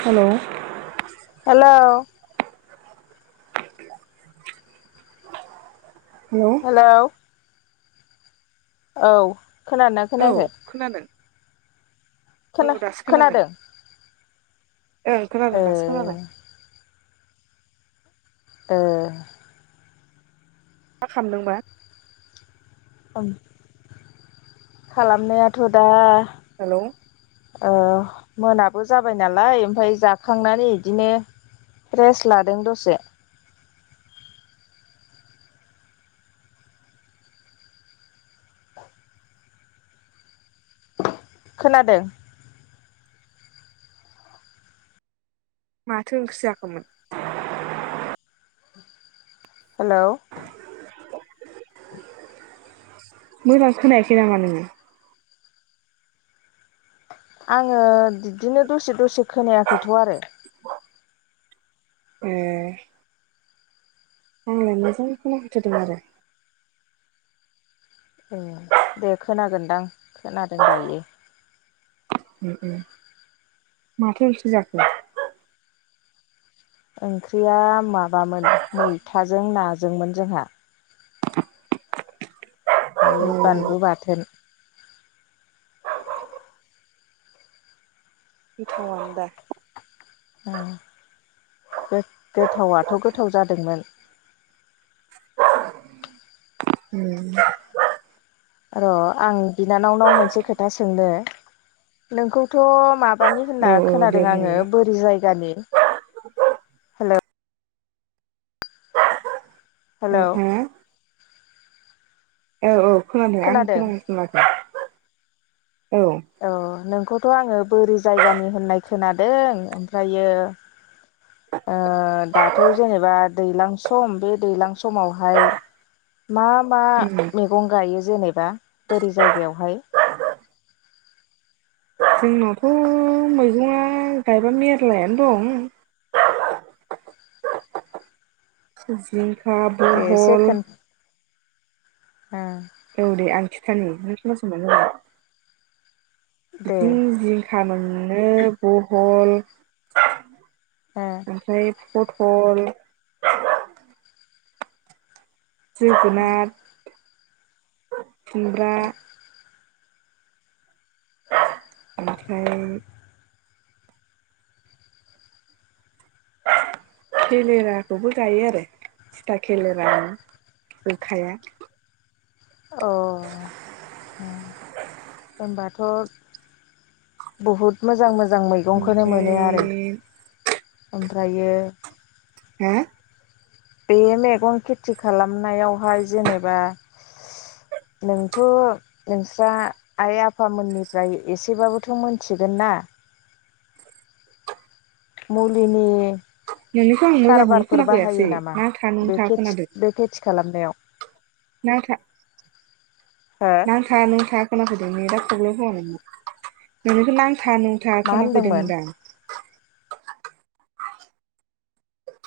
हेल' हेल' [inaudible] hello औ खोनादोंना औ खोनायाखै खोनादों औ खोना दासो खोनादों? ओं खोनादों ओ दासो खोनाबाय ए मा खामदोंबा? ओम खालामनायाथ' दा हेलौ ओह मोनाबो जाबाय नालाय ओमफाय जाखांनानै इदिनो रेस्ट लादों दसे। खोनादो? माथो ओंख्रि जाखोमोन? हेलौ मोजां खोनायाखै नामा नोङो? आङो बिदिनो दसे दसे खोनायाखैथ' आरो। एह। आंलाय मोजांखोना फैथारदों आरो। एह दे खोनागोनदां खोनादों दायो। माथो ओंख्रि जाखो? ओंख्रिया माबामोन मैथाजों नाजोंमोन जोंहा। ओमफाय ओ बानलु बाथोन। गोथाव आनोदा ओ गोद-गोथावथ' गोथाव जादोंमोन। [inaudible] उम र' आं बिनानावनाव मोनसे खोथा सोंनो। नोंखौथ' माबानि औ होनना औ दे खोनादों बुंलाय आङो बोरि जायगानि हेलौ? ओ हेलौ हो औ औ खोनादों आं खोनागासिनो माथो। औ औ नोंखौथ' आङो बोरि जायगानि होननाय खोनादों ओमफ्रायो ओ दाथ' जेनेबा दैलां सम बे दैलां समावहाय मा मा उम मेगं गायो जेनेबा बोरि जायगायावहाय? जोंनावथ' मैगंआ गायबा मेरलायानो दं। [unintelligible] [unintelligible] एह बहल सेखोनद औ दे आं खिथानि नों खोनासंबानो जाबाय दे बिदि जिं खा मोननो बहल ओमफ्राय फटल, जोगोनाद, खुमब्रा, ओमफ्राय खेलेराखौबो गायो आरो थिथा खेलेरा गोग्खाया। अह ओ होनबाथ' बहुद मोजां मोजां मैगंखोनो मोनो आरो ओमफ्राय ओमफ्रायो आ? बे मैगं खेथि खालामनायावहाय जेनेबा [unintelligible] नोंथ' नोंस्रा आइ आफामोननिफ्राय एसेबाबोथ' मोनथिगोन ना मुलिनि नोंनिखौ आं मोजांखौनो खारबारफोर खोनाफैयासै बाहायो नामा नांथा बे नुंथा खोनादों खेथि बे खेथि खालामनायाव? नांथा हो नांथा नुंथा खोनाफैदोंलै जा प्रब्लेम खोनादों नोंना नों [unintelligible] था नुंथा मा खोनाफैदों होनदोंमोन होनदां